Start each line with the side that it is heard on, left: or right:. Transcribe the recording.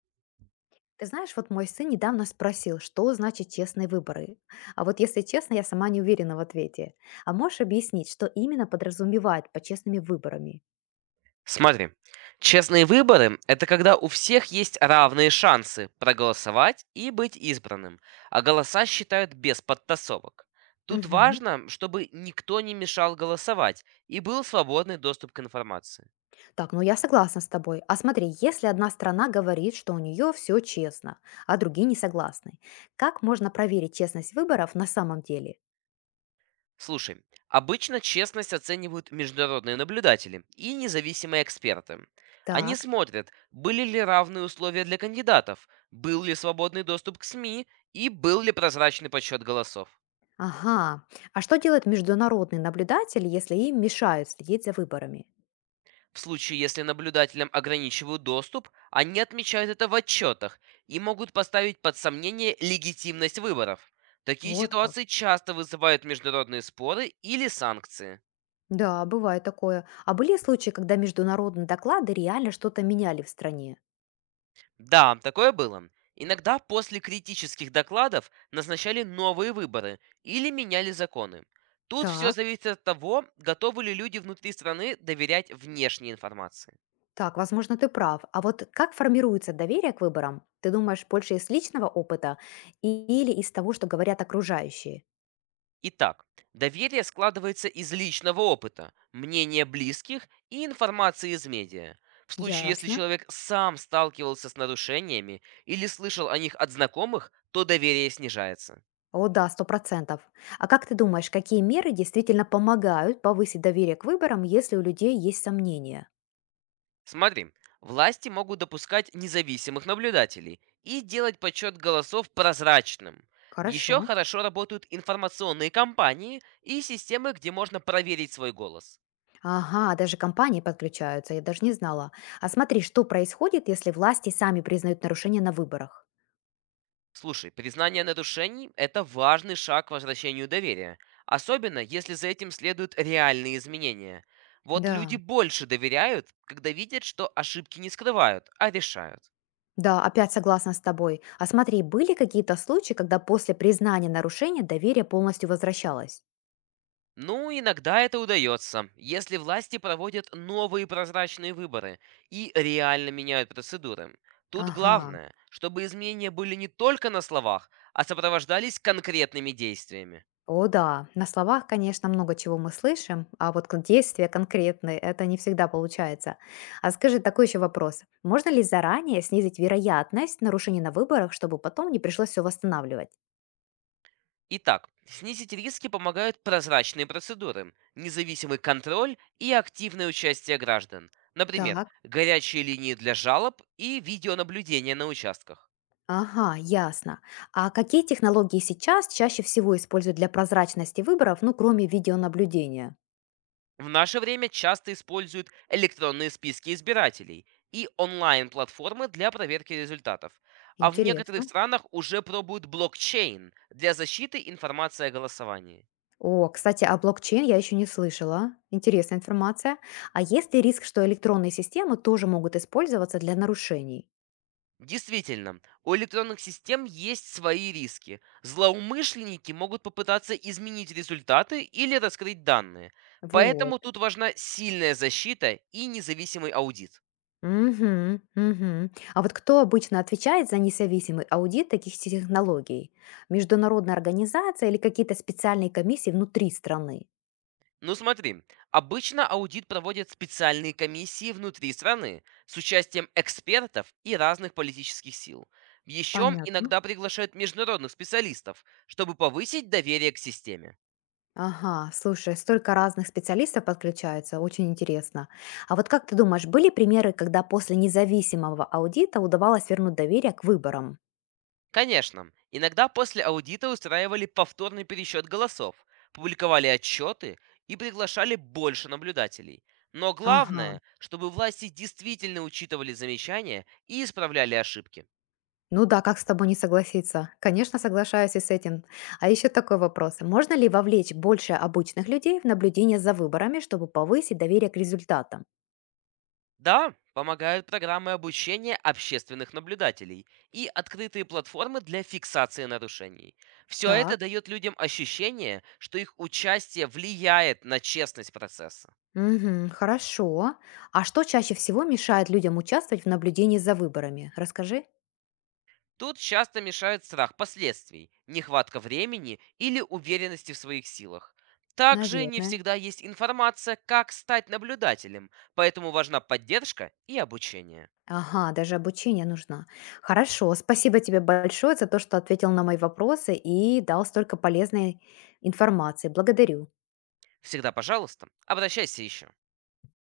left: Ты знаешь, вот мой сын недавно спросил, что значит честные выборы. А вот если честно, я сама не уверена в ответе. А можешь объяснить, что именно подразумевает под честными выборами?
right: Смотри, честные выборы– это когда у всех есть равные шансы проголосовать и быть избранным, а голоса считают без подтасовок. Тут
left: Мгм.
right: важно, чтобы никто не мешал голосовать и был свободный доступ к информации.
left: Так, ну я согласна с тобой. А смотри, если одна страна говорит, что у нее все честно, а другие не согласны, как можно проверить честность выборов на самом деле?
right: Слушай, обычно честность оценивают международные наблюдатели и независимые эксперты. Они
left: Так.
right: смотрят, были ли равные условия для кандидатов, был ли свободный доступ к СМИ и был ли прозрачный подсчет голосов.
left: Ага. А что делают международные наблюдатели, если им мешают следить за выборами?
right: В случае, если наблюдателям ограничивают доступ, они отмечают это в отчетах и могут поставить под сомнение легитимность выборов. Такие
left: Вот как.
right: ситуации часто вызывают международные споры или санкции.
left: Да, бывает такое. А были случаи, когда международные доклады реально что-то меняли в стране?
right: Да, такое было. Иногда после критических докладов назначали новые выборы или меняли законы. Тут все
left: Так,
right: зависит от того, готовы ли люди внутри страны доверять внешней информации.
left: так, возможно, ты прав. А вот как формируется доверие к выборам? Ты думаешь, больше из личного опыта или из того, что говорят окружающие?
right: Итак, доверие складывается из личного опыта, мнения близких и информации из медиа. В случае, если
left: Ясно.
right: человек сам сталкивался с нарушениями или слышал о них от знакомых, то доверие снижается.
left: О, да, 100%. А как ты думаешь, какие меры действительно помогают повысить доверие к выборам, если у людей есть сомнения?
right: Смотри, власти могут допускать независимых наблюдателей и делать подсчет голосов прозрачным.
left: Хорошо.
right: Еще хорошо работают информационные кампании и системы, где можно проверить свой голос.
left: Ага, даже компании подключаются, я даже не знала. А смотри, что происходит, если власти сами признают нарушения на выборах.
right: Слушай, признание нарушений– это важный шаг к возвращению доверия, особенно если за этим следуют реальные изменения. Вот
left: Да,
right: люди больше доверяют, когда видят, что ошибки не скрывают, а решают.
left: да, опять согласна с тобой. А смотри, были какие-то случаи, когда после признания нарушения доверие полностью возвращалось?
right: Ну, иногда это удается, если власти проводят новые прозрачные выборы и реально меняют процедуры. Тут
left: Ага.
right: главное, чтобы изменения были не только на словах, а сопровождались конкретными действиями.
left: О, да. На словах, конечно, много чего мы слышим, а вот действия конкретные это не всегда получается. А скажи такой еще вопрос. Можно ли заранее снизить вероятность нарушений на выборах, чтобы потом не пришлось все восстанавливать?
right: Итак, снизить риски помогают прозрачные процедуры, независимый контроль и активное участие граждан. Например,
left: Так.
right: горячие линии для жалоб и видеонаблюдение на участках.
left: Ага, ясно. А какие технологии сейчас чаще всего используют для прозрачности выборов, ну, кроме видеонаблюдения?
right: В наше время часто используют электронные списки избирателей и онлайн-платформы для проверки результатов. А в некоторых
left: Интересно.
right: странах уже пробуют блокчейн для защиты информации о голосовании.
left: О, кстати, о блокчейн я еще не слышала. Интересная информация. А есть ли риск, что электронные системы тоже могут использоваться для нарушений?
right: Действительно, у электронных систем есть свои риски. Злоумышленники могут попытаться изменить результаты или раскрыть данные.
left: Вот.
right: Поэтому тут важна сильная защита и независимый аудит.
left: Мгм. А вот кто обычно отвечает за независимый аудит таких технологий? Международная организация или какие-то специальные комиссии внутри страны?
right: Ну смотри, обычно аудит проводят специальные комиссии внутри страны с участием экспертов и разных политических сил. Еще
left: Понятно.
right: иногда приглашают международных специалистов, чтобы повысить доверие к системе.
left: Ага, слушай, столько разных специалистов подключается, очень интересно. А вот как ты думаешь, были примеры, когда после независимого аудита удавалось вернуть доверие к выборам?
right: Конечно, иногда после аудита устраивали повторный пересчет голосов, публиковали отчеты и приглашали больше наблюдателей. Но
left: Ага.
right: главное, чтобы власти действительно учитывали замечания и исправляли ошибки.
left: Ну да, как с тобой не согласиться? Конечно, соглашаюсь и с этим. А еще такой вопрос. Можно ли вовлечь больше обычных людей в наблюдение за выборами, чтобы повысить доверие к результатам?
right: Да, помогают программы обучения общественных наблюдателей и открытые платформы для фиксации нарушений. Все это
left: Так.
right: дает людям ощущение, что их участие влияет на честность процесса.
left: Мгм, хорошо. А что чаще всего мешает людям участвовать в наблюдении за выборами? Расскажи.
right: Тут часто мешают страх последствий, нехватка времени или уверенности в своих силах. Также не
left: Наверное.
right: всегда есть информация, как стать наблюдателем, поэтому важна поддержка и обучение.
left: Ага, даже обучение нужно. Хорошо, спасибо тебе большое за то, что ответил на мои вопросы и дал столько полезной информации. Благодарю.
right: Всегда, пожалуйста, обращайся еще.